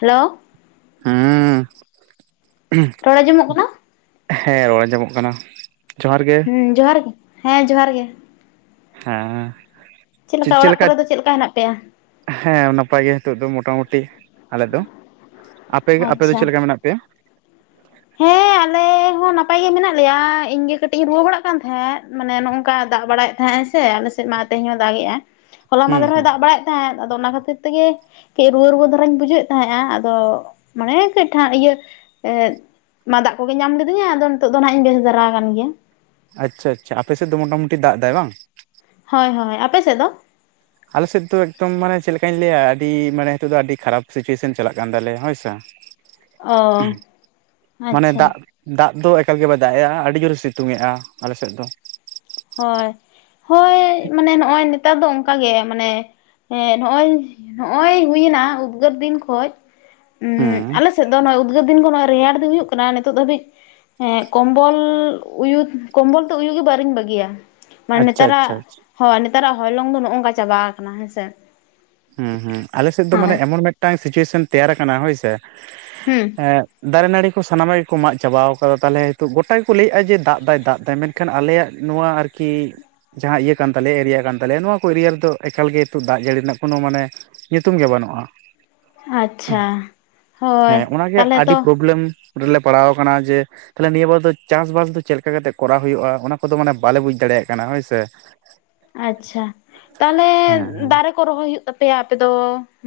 Hello, [unintelligible] ᱨᱚᱲ ᱟᱸᱡᱚᱢᱚᱜ ᱠᱟᱱᱟ ᱦᱮᱸ ᱨᱚᱲ ᱟᱸᱡᱚᱢᱚᱜ ᱠᱟᱱᱟ ᱡᱚᱦᱟᱨ ᱜᱮ᱾ ᱡᱚᱦᱟᱨ ᱜᱮ ᱦᱮᱸ ᱡᱚᱦᱟᱨ ᱜᱮ᱾ ᱦᱮᱸ ᱪᱮᱫ ᱞᱮᱠᱟ ᱚᱲᱟᱜ ᱠᱚᱨᱮ ᱫᱚ ᱪᱮᱫ ᱞᱮᱠᱟ ᱦᱮᱱᱟᱜ ᱯᱮᱭᱟ ᱦᱮᱸ ᱱᱟᱯᱟᱭ ᱜᱮ ᱱᱤᱛᱳ ᱫᱚ ᱢᱚᱴᱟᱢᱩᱴᱤ ᱟᱞᱮ ᱫᱚ ᱟᱯᱮ ᱟᱯᱮ ᱫᱚ ᱟᱪᱪᱷᱟ ᱪᱮᱫ ᱞᱮᱠᱟ ᱢᱮᱱᱟᱜ ᱯᱮ.. [unintelligible] ᱦᱮᱸ ᱟᱞᱮ ᱟᱞᱮ ᱦᱚᱸ ᱱᱟᱯᱟᱭ ᱜᱮ ᱢᱮᱱᱟᱜ ᱞᱮᱭᱟ ᱤᱧ ᱜᱮ ᱠᱟᱹᱴᱤᱡ ᱤᱧ ᱨᱩᱣᱟᱹ ᱵᱟᱲᱟᱜ ᱠᱟᱱ ᱛᱟᱦᱮᱸᱫ ᱢᱟᱱᱮ ᱱᱚᱜᱼᱚᱝᱠᱟ ᱫᱟᱜ ᱵᱟᱲᱟᱭᱮᱫ ᱛᱟᱦᱮᱸᱫ ᱟᱭ ᱥᱮ ᱟᱞᱮᱮᱥᱮᱫ ᱢᱟ ᱛᱮᱦᱮᱧ ᱦᱚᱸ ᱫᱟᱜᱮᱜᱼᱟ ᱦᱚᱞᱟ ᱦᱩᱸ ᱢᱫᱮᱨᱮᱦᱭ ᱦᱩᱸ ᱫᱟᱜ ᱵᱟᱲᱟᱭᱫ ᱛᱟᱦᱮᱸᱫ ᱟᱫᱚ ᱚᱱᱟ ᱠᱷᱟᱹᱛᱤᱨ ᱛᱮᱜᱮ ᱠᱟᱹᱡ ᱨᱩᱣᱟᱹ ᱨᱩᱣᱟᱹ ᱫᱷᱟᱨᱟᱧ ᱵᱩᱡᱷᱣᱮᱫ ᱛᱟᱦᱮᱸᱼᱟ ᱟᱫᱚ ᱢᱟᱱᱮ ᱠᱟᱹᱡ ᱴᱷᱟ ᱤᱭᱟᱹ ᱢᱟᱫᱟᱜ ᱠᱚᱜᱮ ᱧᱟᱢ ᱞᱤᱫᱤᱧᱟ ᱟᱫᱚ ᱱᱤᱛᱚᱜ ᱫᱚ ᱱᱦᱜ ᱤᱧ ᱵᱮᱥ ᱫᱷᱟᱨᱟ ᱟᱠ ᱜᱮᱭᱟ ᱟᱪᱪᱷᱟ ᱟᱪᱪᱷᱟ ᱟᱯᱮ ᱥᱮᱫ ᱫᱚ ᱢᱚᱴᱟᱢᱩᱴᱤ ᱫᱟᱜ ᱮᱟᱭ ᱵᱟᱝ ᱦᱳᱭ ᱦᱳᱭ ᱟᱯᱮᱥᱮᱫ ᱫᱚ ᱟᱞᱮ ᱥᱮᱫ ᱫᱚ ᱮᱠᱫᱚᱢ ᱢᱟᱱᱮ ᱪᱮᱫ ᱞᱮᱠᱟᱧ ᱞᱟᱹᱭᱟ ᱟᱹᱰᱤ ᱢᱟᱱᱮ ᱱᱤᱛᱚᱜ ᱫᱚ ᱟᱹᱰᱤ ᱠᱷᱟᱨᱟᱯ ᱥᱤᱪᱩᱭᱮᱥᱚᱱ ᱪᱟᱞᱟᱜ ᱠᱟᱱ ᱛᱟᱞᱮᱭᱟ ᱦᱳᱭᱥᱮ ᱚ ᱢᱟᱱᱮ ᱟᱪᱪᱷᱟ ᱫᱟᱜ ᱫᱟᱜ ᱫᱚ ᱮᱠᱟᱞ ᱜᱮ ᱵᱟᱭ ᱫᱟᱜ ᱮᱼᱟ ᱟᱹᱰᱤ ᱡᱳᱨᱮ ᱥᱤᱛᱩᱝ ᱮᱼᱟ ᱟᱞᱮ ᱥᱮᱫ ᱫᱚ ᱦᱳᱭ ᱦᱳᱭ ᱢᱟᱱᱮ ᱱᱚᱜᱼᱚᱭ ᱱᱮᱛᱟᱨ ᱫᱚ ᱚᱱᱠᱟᱜ ᱜᱮ ᱢᱟᱱᱮ ᱦᱮᱸ ᱱᱚᱜᱼᱚᱭ ᱦᱚᱸᱜᱼᱚᱭ ᱦᱩᱭᱱᱟ ᱩᱯᱜᱟᱹᱨ ᱫᱤᱱ ᱠᱷᱚᱡ ᱩᱸ ᱦᱩᱸ ᱟᱞᱮ ᱥᱮᱫ ᱫᱚ ᱱᱚᱜᱚᱭ ᱩᱫᱽᱜᱟᱹᱨ ᱫᱤᱱ... ᱫᱚᱜᱚᱭ ᱨᱮᱭᱟᱲ ᱫᱚ ᱦᱩᱭᱩᱜ ᱠᱟᱱᱟ ᱱᱤᱛᱚᱜ ᱫᱷᱟᱹᱵᱤᱡ ᱦᱮᱸ ᱠᱚᱢᱵᱚᱞ ᱩᱭᱩ ᱠᱚᱢᱵᱚᱞ ᱛᱮ ᱩᱭᱩ ᱜᱮ ᱵᱟᱨᱤᱧ ᱵᱟᱹᱜᱤᱭᱟ ᱢᱟᱱᱮ ᱟᱪᱪᱷᱟ ᱱᱮᱛᱟᱨᱟᱜ ᱟᱪᱪᱷᱟ ᱟᱪᱪᱷᱟ ᱦᱳᱭ ᱱᱮᱛᱟᱨᱟᱜ ᱦᱚᱭᱞᱚᱝ ᱫᱚ ᱱᱚᱜᱼ ᱱᱚᱝᱠᱟ ᱪᱟᱵᱟ ᱠᱟᱱᱟ ᱦᱮᱸᱥᱮ ᱦᱚᱸ ᱦᱚᱸ ᱟᱞᱮ ᱥᱮᱫ ᱫᱚ ᱢᱟᱱᱮ ᱦᱳᱭ ᱮᱢᱚᱱ ᱢᱤᱫᱴᱟᱝ ᱥᱤᱪᱩᱭᱮᱥᱚᱱ ᱛᱮᱭᱟᱨ ᱟᱠᱟᱱᱟ ᱦᱳᱭᱥᱮ ᱦᱮᱸ ᱫᱟᱨᱮ ᱱᱟᱹᱲᱤ ᱠᱚ ᱥᱟᱱᱟᱢᱟᱜ ᱜᱮᱠᱚ ᱢᱟᱜ ᱪᱟᱵᱟᱣ ᱟᱠᱟᱫᱟ ᱛᱟᱦᱚᱞᱮ ᱦᱮᱛᱳᱜ ᱜᱚᱴᱟᱠᱚ ᱞᱟᱹᱭᱮᱫᱼᱟ ᱡᱮ ᱫᱟᱜ ᱫᱟᱭ ᱫᱟᱜ ᱫᱟᱭ ᱢᱮᱱ ᱮᱱᱠᱷᱟᱱ ᱟᱞᱮᱭᱟᱜ ᱱᱚᱣᱟ ᱟᱨᱠᱤ ᱡᱟᱦᱟᱸ ᱤᱭᱟᱹ ᱠᱟᱱ ᱛᱟᱞᱮᱭᱟ ᱮᱨᱤᱭᱟ ᱠᱟᱱ ᱛᱟᱞᱮᱭᱟ ᱱᱚᱣᱟ ᱠᱚ ᱮᱨᱤᱭᱟ ᱨᱮᱫᱚ ᱮᱠᱟᱞ ᱜᱮ ᱱᱤᱛᱚᱜ ᱫᱟᱜ ᱡᱟᱹᱲᱤ ᱨᱮᱱᱟᱜ ᱠᱳᱱᱳ ᱢᱟᱱᱮ ᱧᱩᱛᱩᱢ ᱜᱮ ᱵᱟᱹᱱᱩᱜᱼᱟ ᱾ ᱟᱪᱪᱷᱟ ᱦᱳᱭ ᱦᱮᱸ ᱚᱱᱟᱜᱮ ᱛᱟᱦᱚᱞᱮ ᱟᱹᱰᱤ ᱛᱚ ᱯᱨᱚᱵᱞᱮᱢ ᱨᱮᱞᱮ ᱯᱟᱲᱟᱣᱟ ᱠᱟᱱᱟ ᱡᱮ ᱛᱟᱦᱚᱞᱮ ᱱᱤᱭᱟᱹ ᱵᱟᱨ ᱫᱚ ᱪᱟᱥᱵᱟᱥ ᱫᱚ ᱪᱮᱫ ᱞᱮᱠᱟ ᱠᱟᱛᱮᱜ ᱠᱚᱨᱟᱣ ᱦᱩᱭᱩᱜᱼᱟ ᱚᱱᱟ ᱠᱚᱫᱚ ᱢᱟᱱᱮ ᱵᱟᱞᱮ ᱵᱩᱡ ᱫᱟᱲᱮᱭᱟᱜ ᱠᱟᱱᱟ ᱦᱳᱭᱥᱮ ᱟᱪᱪᱷᱟ ᱛᱟᱦᱞᱮ ᱦᱮᱸ ᱦᱮᱸ ᱫᱟᱨᱮ ᱠᱚ ᱨᱚᱦᱚᱭ ᱦᱩᱭᱩᱜ ᱛᱟᱯᱮᱭᱟ ᱟᱯᱮ ᱫᱚ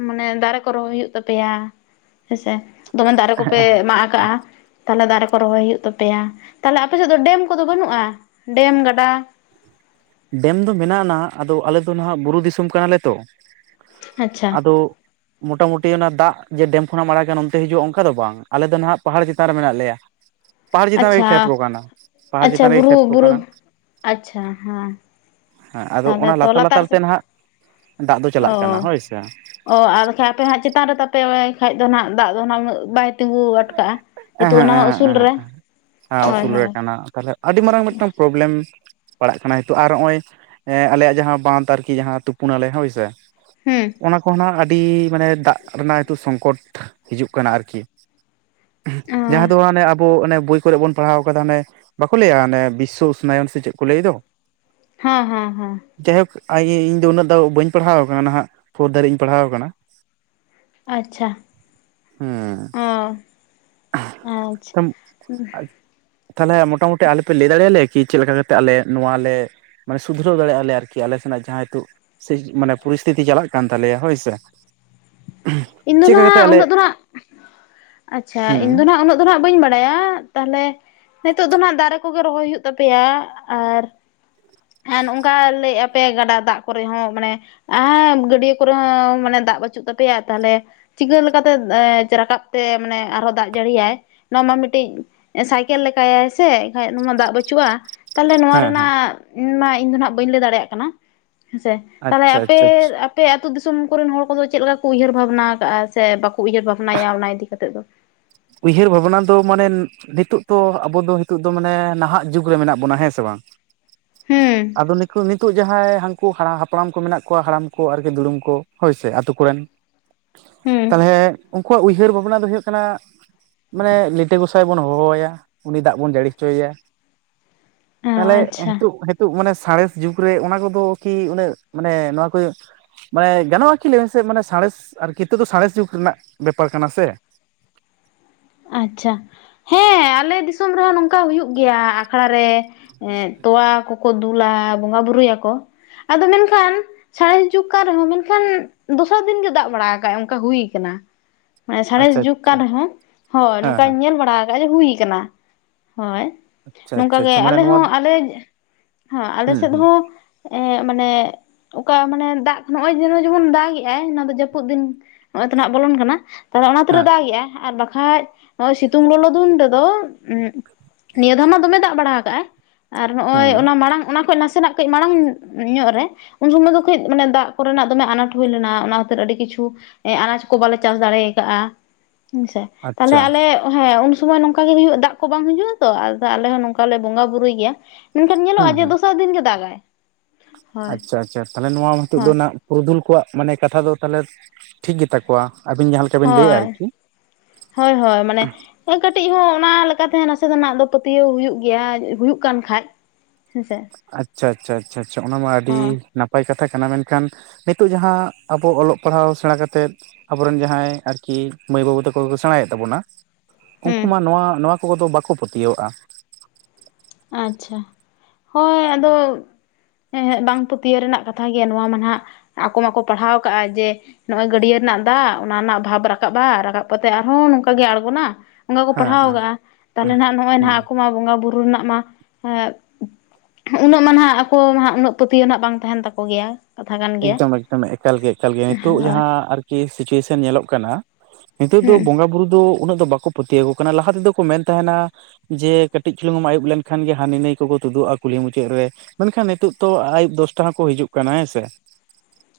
ᱢᱟᱱᱮ ᱫᱟᱨᱮ ᱠᱚ ᱨᱚᱦᱚᱭ ᱦᱩᱭᱩᱜ ᱛᱟᱯᱮᱭᱟ ᱦᱮᱸᱥᱮ ᱫᱚᱢᱮ ᱫᱟᱨᱮ ᱠᱚᱯᱮ ᱢᱟᱜ ᱠᱟᱜᱼᱟ ᱾ ᱛᱟᱦᱚᱞᱮ ᱫᱟᱨᱮ ᱠᱚ ᱨᱚᱦᱚᱭ ᱦᱩᱭᱩᱜ ᱛᱟᱯᱮᱭᱟ ᱛᱟᱦᱚᱞᱮ ᱟᱯᱮ ᱥᱮᱫ ᱫᱚ ᱰᱮᱢ ᱠᱚᱫᱚ ᱵᱟᱹᱱᱩᱜᱼᱟ ᱰᱮᱢ ᱜᱟᱰᱟ ᱾ ᱰᱮᱢ ᱫᱚ ᱢᱮᱱᱟᱜ ᱱᱟᱜ ᱟᱫᱚ ᱟᱞᱮ ᱫᱚ ᱱᱟᱦᱟᱜ ᱵᱩᱨᱩ ᱫᱤᱥᱚᱢ ᱠᱟᱱᱟᱞᱮ ᱛᱚ ᱟᱪᱪᱷᱟ ᱟᱫᱚ ᱢᱚᱴᱟᱢᱩᱴᱤ ᱚᱱᱟ ᱫᱟᱜ ᱡᱮ ᱰᱮᱢ ᱠᱷᱚᱱᱟᱜ ᱮᱢ ᱟᱲᱟᱜᱟ ᱚᱱᱛᱮ ᱦᱤᱡᱩᱜᱼᱟ ᱚᱱᱠᱟ ᱫᱚ ᱵᱟᱝ ᱟᱞᱮ ᱫᱚ ᱱᱟᱦᱟᱜ ᱯᱟᱦᱟᱲ ᱪᱮᱛᱟᱱ ᱨᱮ ᱢᱮᱱᱟᱜ ᱞᱮᱭᱟ ᱾ ᱟᱪᱪᱷᱟ ᱯᱟᱦᱟᱲ ᱟᱪᱪᱷᱟ ᱪᱮᱛᱟᱱ ᱨᱮᱜᱮ ᱵᱩᱨᱩ ᱠᱷᱮᱛ ᱠᱚ ᱵᱩᱨᱩ ᱠᱟᱱᱟ ᱟᱪᱪᱷᱟ ᱦᱮᱸ ᱦᱮᱸ ᱟᱫᱚ ᱛᱟᱦᱚᱞᱮ ᱚᱱᱟ ᱛᱚ ᱞᱟᱛᱟᱨ ᱞᱟᱛᱟᱨ ᱛᱮ ᱥᱮᱫ ᱱᱟᱦᱟᱜ ᱫᱟᱜ ᱫᱚ ᱪᱟᱞᱟᱜ ᱠᱟᱱᱟ ᱚ ᱦᱳᱭᱥᱮ ᱚ ᱟᱨ ᱵᱟᱠᱷᱟᱡ ᱟᱯᱮ ᱦᱟᱸᱜ ᱪᱮᱛᱟᱱ ᱨᱮ ᱛᱟᱯᱮ ᱠᱷᱟᱡ ᱫᱚ ᱱᱟᱜ ᱫᱟᱜ ᱫᱚ ᱱᱟᱜ ᱩᱱᱟᱹᱜ ᱵᱟᱭ ᱛᱤᱸᱜᱩ ᱟᱴᱠᱟᱜᱼᱟ ᱡᱮᱦᱮᱛᱩ ᱮᱦᱮᱸ ᱚᱱᱟ ᱮᱦᱮᱸ ᱩᱥᱩᱞ ᱮᱦᱮᱸ ᱨᱮ ᱦᱮᱸ ᱦᱳᱭ ᱩᱥᱩᱞ ᱨᱮ ᱦᱳᱭ ᱠᱟᱱᱟ ᱛᱟᱦᱚᱞᱮ ᱟᱹᱰᱤ ᱢᱟᱨᱟᱝ ᱢᱤᱫᱴᱟᱝ ᱯᱨᱚᱵᱞᱮᱢ ᱯᱟᱲᱟᱜ ᱠᱟᱱᱟ ᱱᱤᱛᱚᱜ ᱟᱨ ᱱᱚᱜᱼᱚᱭ ᱟᱞᱮᱭᱟᱜ ᱡᱟᱦᱟᱸ ᱵᱟᱸᱫ ᱟᱨᱠᱤ ᱡᱟᱦᱟᱸ ᱛᱩᱯᱩᱱᱟᱞᱮ ᱦᱳᱭᱥᱮ ᱦᱮᱸ ᱚᱱᱟ ᱠᱚ ᱱᱟᱦᱟᱜ ᱟᱹᱰᱤ ᱢᱟᱱᱮ ᱫᱟᱜ ᱨᱮᱱᱟᱜ ᱱᱤᱛᱳᱜ ᱥᱚᱝᱠᱚᱴ ᱦᱤᱡᱩᱜ ᱠᱟᱱᱟ ᱟᱨᱠᱤ ᱡᱟᱦᱟᱸ ᱫᱚ ᱟᱱᱮ ᱟᱵᱚ ᱚᱱᱮ ᱵᱳ ᱠᱚᱨᱮ ᱵᱚᱱ ᱯᱟᱲᱦᱟᱣ ᱟᱠᱟᱫᱟ ᱦᱚᱱᱮ ᱵᱟᱠᱚ ᱞᱟᱹᱭᱟ ᱚᱱᱮ ᱵᱤᱥᱥᱚ ᱩᱥᱱᱟᱚᱭᱚᱱ ᱥᱮ ᱪᱮᱫ ᱠᱚ ᱞᱟᱹᱭ ᱫᱚ ᱦᱮᱸ ᱦᱮᱸ ᱦᱮᱸ ᱡᱟᱭᱦᱳᱠ ᱤᱧ ᱫᱚ ᱩᱱᱟᱹᱜ ᱫᱚ ᱵᱟᱹᱧ ᱯᱟᱲᱦᱟᱣ ᱟᱠᱟᱱᱟ ᱱᱟᱦᱟᱜ ᱯᱷᱳᱨ ᱫᱷᱷᱟᱨᱤᱡ ᱤᱧ ᱯᱟᱲᱦᱟᱣ ᱟᱠᱟᱱᱟ ᱾ ᱟᱪᱪᱷᱟ ᱚ ᱟᱪᱪᱷᱟ ᱛᱢ [inaudible] ᱛᱟᱦᱚᱞᱮ ᱢᱚᱴᱟᱢᱩᱴᱤ ᱟᱞᱮᱯᱮ ᱞᱟᱹᱭ ᱫᱟᱲᱮᱭᱟᱞᱮᱭᱟ ᱠᱤ ᱪᱮᱫ ᱞᱮᱠᱟ ᱠᱟᱛᱮᱮᱫ ᱟᱞᱮ ᱱᱚᱣᱟ ᱞᱮ ᱢᱟᱱᱮ ᱥᱩᱫᱷᱨᱣ ᱫᱟᱲᱮᱭᱟᱜᱼᱟᱞᱮ ᱟᱨᱠᱤ ᱟᱞᱮᱱᱟᱜ ᱡᱟᱦᱟᱸ ᱱᱤᱛᱚᱜ ᱥᱮ ᱢᱟᱱᱮ ᱯᱚᱨᱤᱥᱛᱷᱤᱛᱤ ᱪᱟᱞᱟᱜ ᱠᱟᱱ ᱛᱟᱞᱮᱭᱟ ᱦᱳᱭᱥᱮ ᱤᱧᱫᱚ ᱱᱟᱜ ᱩᱱᱟᱹᱜ ᱫᱚ ᱱᱟᱜ ᱟᱪᱪᱷᱟ ᱦᱮᱸ ᱤᱧᱫᱚ ᱱᱟᱜ ᱩᱱᱟᱹᱜ ᱫᱚ ᱱᱟᱜ ᱵᱟᱹᱧ ᱵᱟᱲᱟᱭᱟ ᱛᱟᱦᱚᱞᱮ ᱱᱤᱛᱳᱜ ᱫᱚ ᱱᱟᱜ ᱫᱟᱨᱮ ᱠᱚᱜᱮ ᱨᱚᱦᱚᱭ ᱦᱩᱭᱩᱜ ᱛᱟᱯᱮᱭᱟ ᱟᱨ ᱦᱚᱸ ᱱᱚᱝᱠᱟ ᱞᱟᱹᱭᱮᱫᱼᱟᱮ ᱟᱯᱮᱭᱟ ᱜᱟᱰᱟ ᱫᱟᱜ ᱠᱚᱨᱮ ᱦᱚᱸ ᱢᱟᱱᱮ ᱟ ᱜᱟᱹᱰᱭᱟᱹ ᱠᱚᱨᱮ ᱦᱚᱸ ᱢᱟᱱᱮ ᱫᱟᱜ ᱵᱟᱹᱪᱩᱜ ᱛᱟᱯᱮᱭᱟ ᱾ ᱛᱟᱦᱚᱞᱮ ᱪᱤᱠᱟᱹ ᱞᱮᱠᱟ ᱛᱮ ᱨᱟᱠᱟᱵ ᱛᱮ ᱢᱟᱱᱮ ᱟᱨᱦᱚᱸ ᱫᱟᱜ ᱡᱟᱹᱲᱤᱭᱟᱭ ᱱᱚᱣᱟ ᱢᱟ ᱢᱤᱫᱴᱤᱡ ᱥᱟᱭᱠᱮᱞ ᱞᱮᱠᱟᱭ ᱥᱮ ᱮᱱᱠᱷᱟᱡ ᱱᱚᱣᱟ ᱢᱟ ᱫᱟᱜ ᱵᱟᱹᱪᱩᱜᱼᱟ ᱛᱟᱦᱚᱞᱮ ᱱᱚᱣᱟ ᱦᱮᱸ ᱦᱮᱸ ᱨᱮᱱᱟᱜ ᱢᱟ ᱤᱧ ᱫᱚ ᱱᱟᱜ ᱵᱟᱹᱧ ᱞᱟᱹᱭ ᱫᱟᱲᱮᱭᱟᱜ ᱠᱟᱱᱟ ᱦᱮᱸᱥᱮ ᱛᱟᱦᱞᱮ ᱟᱪᱪᱷᱟ ᱟᱯᱮ ᱟᱪᱪᱷᱟ ᱟᱪᱪᱷᱟ ᱟᱯᱮ ᱟᱹᱛᱩ ᱫᱤᱥᱚᱢ ᱠᱚ ᱨᱮᱱ ᱦᱚᱲ ᱠᱚᱫᱚ ᱪᱮᱫ ᱞᱮᱠᱟ ᱠᱚ ᱩᱭᱦᱟᱹᱨ ᱵᱷᱟᱵᱽᱱᱟ ᱠᱟᱜᱼᱟ ᱥᱮ ᱵᱟᱠᱚ ᱩᱭᱦᱟᱹᱨ ᱵᱷᱟᱵᱽᱱᱟᱭᱟ ᱚᱱᱟ ᱤᱫᱤ ᱠᱟᱛᱮᱫ ᱫᱚ ᱩᱭᱦᱟᱹᱨ ᱵᱷᱟᱵᱽᱱᱟ ᱫᱚ ᱢᱟᱱᱮ ᱱᱤᱛᱳᱜ ᱛᱚ ᱟᱵᱚ ᱫᱚ ᱱᱤᱛᱚᱜ ᱫᱚ ᱢᱟᱱᱮ ᱱᱟᱦᱟᱜ ᱡᱩᱜᱽ ᱨᱮ ᱢᱮᱱᱟᱜ ᱵᱚᱱᱟ ᱦᱮᱸ ᱥᱮ ᱵᱟᱝ ᱦᱩᱸ ᱟᱫᱚ ᱱ ᱱᱤᱛᱳᱜ ᱡᱟᱦᱟᱸᱭ ᱦ [inaudible] ᱩᱱᱠᱩ ᱦᱟᱲᱟᱢ ᱦᱟᱯᱲᱟᱢ ᱠᱚ ᱢᱮᱱᱟᱜ ᱠᱚᱣᱟ ᱦᱟᱲᱟᱢ ᱠᱚ ᱟᱨᱠᱤ ᱫᱩᱲᱩᱢ ᱠᱚ ᱦᱳᱭᱥᱮ ᱟᱹᱛᱩ ᱠᱚ ᱨᱮᱱ ᱦᱩᱸ ᱛᱟᱦᱚᱞᱮ ᱩᱱᱠᱩᱣᱟᱜ ᱩᱭᱦᱟᱹᱨ ᱵᱷᱟᱵᱽᱱᱟ ᱫᱚ ᱦᱩᱭᱩᱜ ᱠᱟᱱᱟ ᱢᱟᱱᱮ ᱞᱤᱴᱟᱹ ᱜᱚᱸᱥᱟᱭ ᱵᱚᱱ ᱦᱚᱦᱚᱣᱟᱭᱟ ᱩᱱᱤ ᱫᱟᱜ ᱵᱚᱱ ᱡᱟᱹᱲᱤ ᱦᱚᱪᱚᱭᱮᱭᱟ ᱛᱟᱦᱚᱞᱮ ᱟᱪᱪᱷᱟ ᱦᱤᱛᱳᱜ [inaudible] ᱦ ᱢᱟᱱᱮ ᱥᱟᱬᱮᱥ ᱡᱩᱜᱽ ᱨᱮ ᱚᱱᱟ ᱠᱚᱫᱚ ᱠᱤ ᱩᱱᱟᱹᱜ ᱢᱟᱱᱮ ᱱᱚᱣᱟ ᱠᱚ ᱢᱟᱱᱮ ᱜᱟᱱᱚᱜᱼᱟ ᱠᱤ ᱞᱟᱹᱭ ᱢᱮᱥᱮ ᱢᱟᱱᱮ ᱥᱟᱬᱮᱥ ᱟᱨ ᱠᱨᱠᱤ ᱫᱚ ᱥᱟᱬᱮᱥ ᱡᱩᱜᱽ ᱨᱮᱱᱟᱜ ᱵᱮᱯᱟᱨ ᱠᱟᱱᱟ ᱥᱮ ᱟᱪᱪᱷᱟ ᱦᱮᱸ ᱟᱞᱮ ᱫᱤᱥᱚᱢ ᱨᱮᱦᱚᱸ ᱱᱚᱝᱠᱟ ᱦᱩᱭᱩᱜ ᱜᱮᱭᱟ ᱟᱠᱷᱲᱟ ᱨᱮ ᱛᱚᱣᱟ ᱠᱚᱠᱚ ᱫᱩᱞᱟ ᱵᱚᱸᱜᱟ ᱵᱩᱨᱩᱭᱟ ᱠᱚ ᱟᱫᱚ ᱢᱮᱱᱠᱷᱟᱱ ᱥᱮᱬᱮᱥ ᱡᱩᱜᱽ ᱠᱟᱱᱟᱜ ᱨᱮᱦᱚᱸ ᱢᱮᱱᱠᱷᱟᱱ ᱫᱚᱥᱟᱨ ᱫᱤᱱ ᱜᱮᱭ ᱫᱟᱜ ᱵᱟᱲᱟ ᱠᱟᱜ ᱚᱱᱠᱟ ᱦᱩᱭ ᱠᱟᱱᱟ ᱢᱟᱱᱮ ᱥᱟᱬᱮᱥ ᱟᱪᱪᱷᱟ ᱡᱩᱜᱽ ᱠᱟᱱ ᱟᱪᱪᱷᱟ ᱨᱮᱦᱚᱸ ᱦᱳᱭ ᱦᱮᱸ ᱱᱚᱝᱠᱟᱧ ᱦᱮᱸ ᱧᱮᱞ ᱵᱟᱲᱟ ᱟᱠᱟᱫ ᱡᱮ ᱦᱩᱭ ᱟᱠᱟᱱᱟ ᱦᱳᱭ ᱟᱪᱪᱷᱟ ᱱᱚᱝᱠᱟ ᱟᱪᱪᱷᱟ ᱜᱮ ᱟᱪᱪᱷᱟ ᱢᱟᱱᱮ ᱟᱞᱮ ᱱᱚᱣᱟ ᱦᱚᱸ ᱟᱞᱮ ᱦᱮᱸ ᱟᱞᱮ ᱦᱩᱸ ᱥᱮᱫ ᱦᱩᱸ ᱦᱚᱸ ᱮ ᱢᱟᱱᱮ ᱚᱠᱟ ᱢᱟᱱᱮ ᱫᱟᱜ ᱱᱚᱜᱼᱚᱭ ᱡᱚᱭ ᱡᱮᱢᱚᱱ ᱫᱟᱜ ᱮᱜ ᱟᱭ ᱚᱱᱟ ᱫᱚ ᱡᱟᱹᱯᱩᱫ ᱫᱤᱱ ᱱᱚᱜᱼᱚᱭ ᱛᱚ ᱱᱟᱜ ᱵᱚᱞᱚᱱ ᱠᱟᱱᱟ ᱛᱟᱦᱞᱮ ᱚᱱᱟ... ᱛᱞᱮ ᱦᱮᱸ ᱫᱟᱜ ᱮᱜᱼᱟ ᱟᱨ ᱵᱟᱠᱷᱟᱡ ᱱᱚᱜᱚᱭ ᱥᱤᱛᱩᱝ ᱞᱚᱞᱚ ᱫᱤᱱ ᱨᱮᱫᱚ ᱱᱤᱭᱟᱹ ᱫᱚ ᱢᱟ ᱫᱚᱢᱮ ᱫᱟᱜ ᱵᱟᱲᱟ ᱟᱠᱟᱜ ᱟᱭ ᱟᱨ ᱱᱚᱜᱼᱚᱭ ᱦᱮᱸ ᱚᱱᱟ ᱢᱟᱲᱟᱝ ᱚᱱᱟ ᱠᱷᱚᱱ ᱱᱟᱥᱮᱱᱟᱜ ᱠᱚ ᱠᱟᱹᱡ ᱢᱟᱲᱟᱝ ᱧᱚᱜ ᱨᱮ ᱩᱱ ᱥᱚᱢᱚᱭ ᱫᱚ ᱠᱟᱹᱡ ᱢᱟᱱᱮ ᱫᱟᱜ ᱠᱚ ᱨᱮᱱᱟᱜ ᱫᱚᱢᱮ ᱟᱱᱟᱴ ᱦᱩᱭ ᱞᱮᱱᱟ ᱚᱱᱟ ᱠᱷᱟᱹᱛᱤᱨ ᱟᱹᱰᱤ ᱠᱤᱪᱷᱩ ᱟᱱᱟᱡ ᱠᱚ ᱵᱟᱞᱮ ᱪᱟᱥ ᱫᱟᱲᱮ ᱠᱟᱜᱼᱟ ᱦᱮᱸᱥᱮ ᱛᱟᱦᱚᱞᱮ ᱟᱪᱪᱷᱟ ᱟᱞᱮ ᱦᱮᱸ ᱩᱱ ᱥᱚᱢᱚᱭ ᱱᱚᱝᱠᱟ ᱜᱮ ᱦᱩᱭᱩᱜᱼᱟ ᱫᱟᱜ ᱠᱚ ᱵᱟᱝ ᱦᱩᱭᱩᱜᱼᱟ ᱛᱚ ᱟᱞᱮ ᱦᱚᱸ ᱱᱚᱝᱠᱟ ᱞᱮ ᱵᱚᱸᱜᱟ ᱵᱩᱨᱩᱭ ᱜᱮᱭᱟ ᱢᱮᱱᱠᱷᱟᱱ ᱦᱩᱸ ᱧᱮᱞᱚᱜᱼᱟ ᱡᱮ ᱦᱩᱸ ᱫᱚᱥᱟᱨ ᱫᱤᱱ ᱜᱮ ᱫᱟ ᱜᱟᱭ ᱟᱪᱪᱷᱟ ᱟᱪᱪᱷᱟ ᱛᱟᱦᱚᱞᱮ ᱱᱚᱣᱟ ᱱᱤᱛᱳ ᱫᱚ ᱦᱳᱭ ᱱᱟᱜ ᱯᱩᱨᱩᱫᱷᱩᱞ ᱠᱚᱣᱟᱜ ᱢᱟᱱᱮ ᱠᱟᱛᱷᱟ ᱫᱚ ᱛᱟᱦᱚᱞᱮ ᱴᱷᱤᱠ ᱜᱮᱛᱟ ᱠᱚᱣᱟ ᱟᱵᱤᱱ ᱡᱟᱦᱟᱸ ᱞᱮᱠᱟ ᱵᱤᱱ ᱞᱟᱹᱭᱮᱜᱼᱟ ᱦᱳᱭ ᱟᱨᱠᱤ ᱦᱳᱭ ᱦᱳᱭ ᱢᱟᱱᱮ ᱠᱟᱹᱴᱤᱡ ᱦᱚᱸ ᱚᱱᱟ ᱞᱮᱠᱟ ᱛᱮ ᱱᱟᱥᱮ ᱱᱟᱦᱟᱜ ᱫᱚ ᱯᱟᱹᱛᱭᱟᱹᱣ ᱦᱩᱭᱩᱜ ᱜᱮᱭᱟ ᱦᱩᱭᱩᱜ ᱠᱟᱱ ᱠᱷᱟᱡ ᱦᱮᱸᱥᱮ ᱟᱪᱪᱷᱟ ᱟᱪᱪᱷᱟ ᱟᱪᱪᱷᱟ ᱚᱱᱟ ᱢᱟ ᱟᱹᱰᱤ ᱦᱳᱭ ᱱᱟᱯᱟᱭ ᱠᱟᱛᱷᱟ ᱠᱟᱱᱟ ᱢᱮᱱᱠᱷᱟᱱ ᱱᱤᱛᱚᱜ ᱡᱟᱦᱟᱸ ᱟᱵᱚ ᱚᱞᱚᱜ ᱯᱟᱲᱦᱟᱣ ᱥᱮᱬᱟ ᱠᱟᱛᱮᱫ ᱟᱵᱚᱨᱮᱱ ᱡᱟᱦᱟᱸᱭ ᱟᱨᱠᱤ ᱢᱟᱹᱭ ᱵᱟᱹᱵᱩ ᱛᱟᱠᱚ ᱠᱚ ᱥᱮᱬᱟᱭᱮᱫ ᱛᱟᱵᱚᱱᱟ ᱩᱱᱠᱩ ᱦᱩᱸ ᱢᱟ ᱱᱚᱣᱟ ᱱᱚᱣᱟ ᱠᱚ ᱫᱚ ᱵᱟᱠᱚ ᱯᱟᱹᱛᱭᱟᱹᱣᱟᱜᱼᱟ ᱾ ᱟᱪᱪᱷᱟ ᱦᱳᱭ ᱟᱫᱚ ᱵᱟᱝ ᱯᱟᱹᱛᱭᱟᱹᱣ ᱨᱮᱱᱟᱜ ᱠᱟᱛᱷᱟ ᱜᱮᱭᱟ ᱱᱚᱣᱟ ᱢᱟ ᱟᱜ ᱟᱠᱚ ᱢᱟᱠᱚ ᱯᱟᱲᱦᱟᱣ ᱠᱟᱜᱼᱟ ᱡᱮ ᱱᱚᱜᱼᱚᱭ ᱜᱟᱹᱰᱭᱟᱹ ᱨᱮᱱᱟᱜ ᱫᱟᱜ ᱚᱱᱟ ᱨᱮᱱᱟᱜ ᱵᱷᱟᱵᱽ ᱨᱟᱠᱟᱵᱼᱟ ᱨᱟᱠᱟᱵ ᱠᱟᱛᱮᱜ ᱟᱨᱦᱚᱸ ᱱᱚᱝᱠ ᱜᱮ ᱟᱲᱜᱚᱱᱟ ᱾ ᱚᱱᱠᱟ ᱠᱚ ᱦᱮᱸ ᱯᱟᱲᱦᱟᱣ ᱦᱮᱸ ᱟᱠᱟᱜᱼᱟ ᱛᱟᱦᱚᱞᱮ ᱱᱟᱦᱟᱜ ᱱᱚᱜᱼᱚᱭ ᱦᱮᱸ ᱱᱟᱦᱟᱜ ᱟᱠᱚ ᱢᱟ ᱵᱚᱸᱜᱟ ᱵᱩᱨᱩ ᱨᱮᱱᱟᱜ ᱩᱱᱟᱹᱜ ᱢᱟ ᱱᱟᱦᱟᱜ ᱟᱠᱚ ᱢᱟ ᱩᱱᱟᱹᱜ ᱯᱟᱹᱛᱭᱟᱹᱣ ᱦᱟᱜ ᱵᱟᱝ ᱛᱟᱦᱮᱸᱱ ᱛᱟᱠᱚ ᱜᱮᱭᱟ ᱠᱟᱛᱷᱟ ᱠᱟᱱ ᱜᱮᱭᱟ ᱮᱠᱫᱚᱢ ᱮᱠᱫᱚᱢ ᱮᱠᱟᱞ ᱜᱮ ᱮᱠᱟᱞ ᱜᱮ ᱱᱤᱛᱚᱜ ᱦᱳᱭ ᱡᱟᱦᱟᱸ ᱟᱨᱠᱤ ᱥᱤᱪᱩᱭᱮᱥᱚᱱ ᱧᱮᱞᱚᱜ ᱠᱟᱱᱟ ᱱᱤᱛᱚᱜ ᱫᱚ ᱦᱩᱸ ᱵᱚᱸᱜᱟ ᱵᱩᱨᱩ ᱫᱚ ᱩᱱᱟᱹᱜ ᱫᱚ ᱵᱟᱠᱚ ᱯᱟᱹᱛᱭᱟᱹᱣ ᱟᱠᱚ ᱠᱟᱱᱟ ᱞᱟᱦᱟ ᱛᱮᱫᱚ ᱠᱚ ᱢᱮᱱ ᱛᱟᱦᱮᱸᱱᱟ ᱡᱮ ᱠᱟᱹᱴᱤᱡ ᱪᱩᱞᱩᱝ ᱮᱢ ᱟᱹᱩᱵ ᱞᱮᱱ ᱠᱷᱟᱱ ᱜᱮ ᱦᱟᱹᱱᱤ ᱱᱟᱹᱭ ᱠᱚᱠᱚ ᱛᱩᱫᱩᱜᱼᱟ ᱠᱩᱞᱦᱤ ᱢᱩᱪᱟᱹᱫ ᱨᱮ ᱢᱮᱱᱠᱷᱟᱱ ᱱᱤᱛᱚᱜ ᱛᱚ ᱟᱹᱭᱩᱵ ᱫᱚᱥᱴᱟ ᱦᱚᱸᱠᱚ ᱦᱤᱡᱩᱜ ᱠᱟᱱᱟ ᱦᱮᱸ ᱥᱮ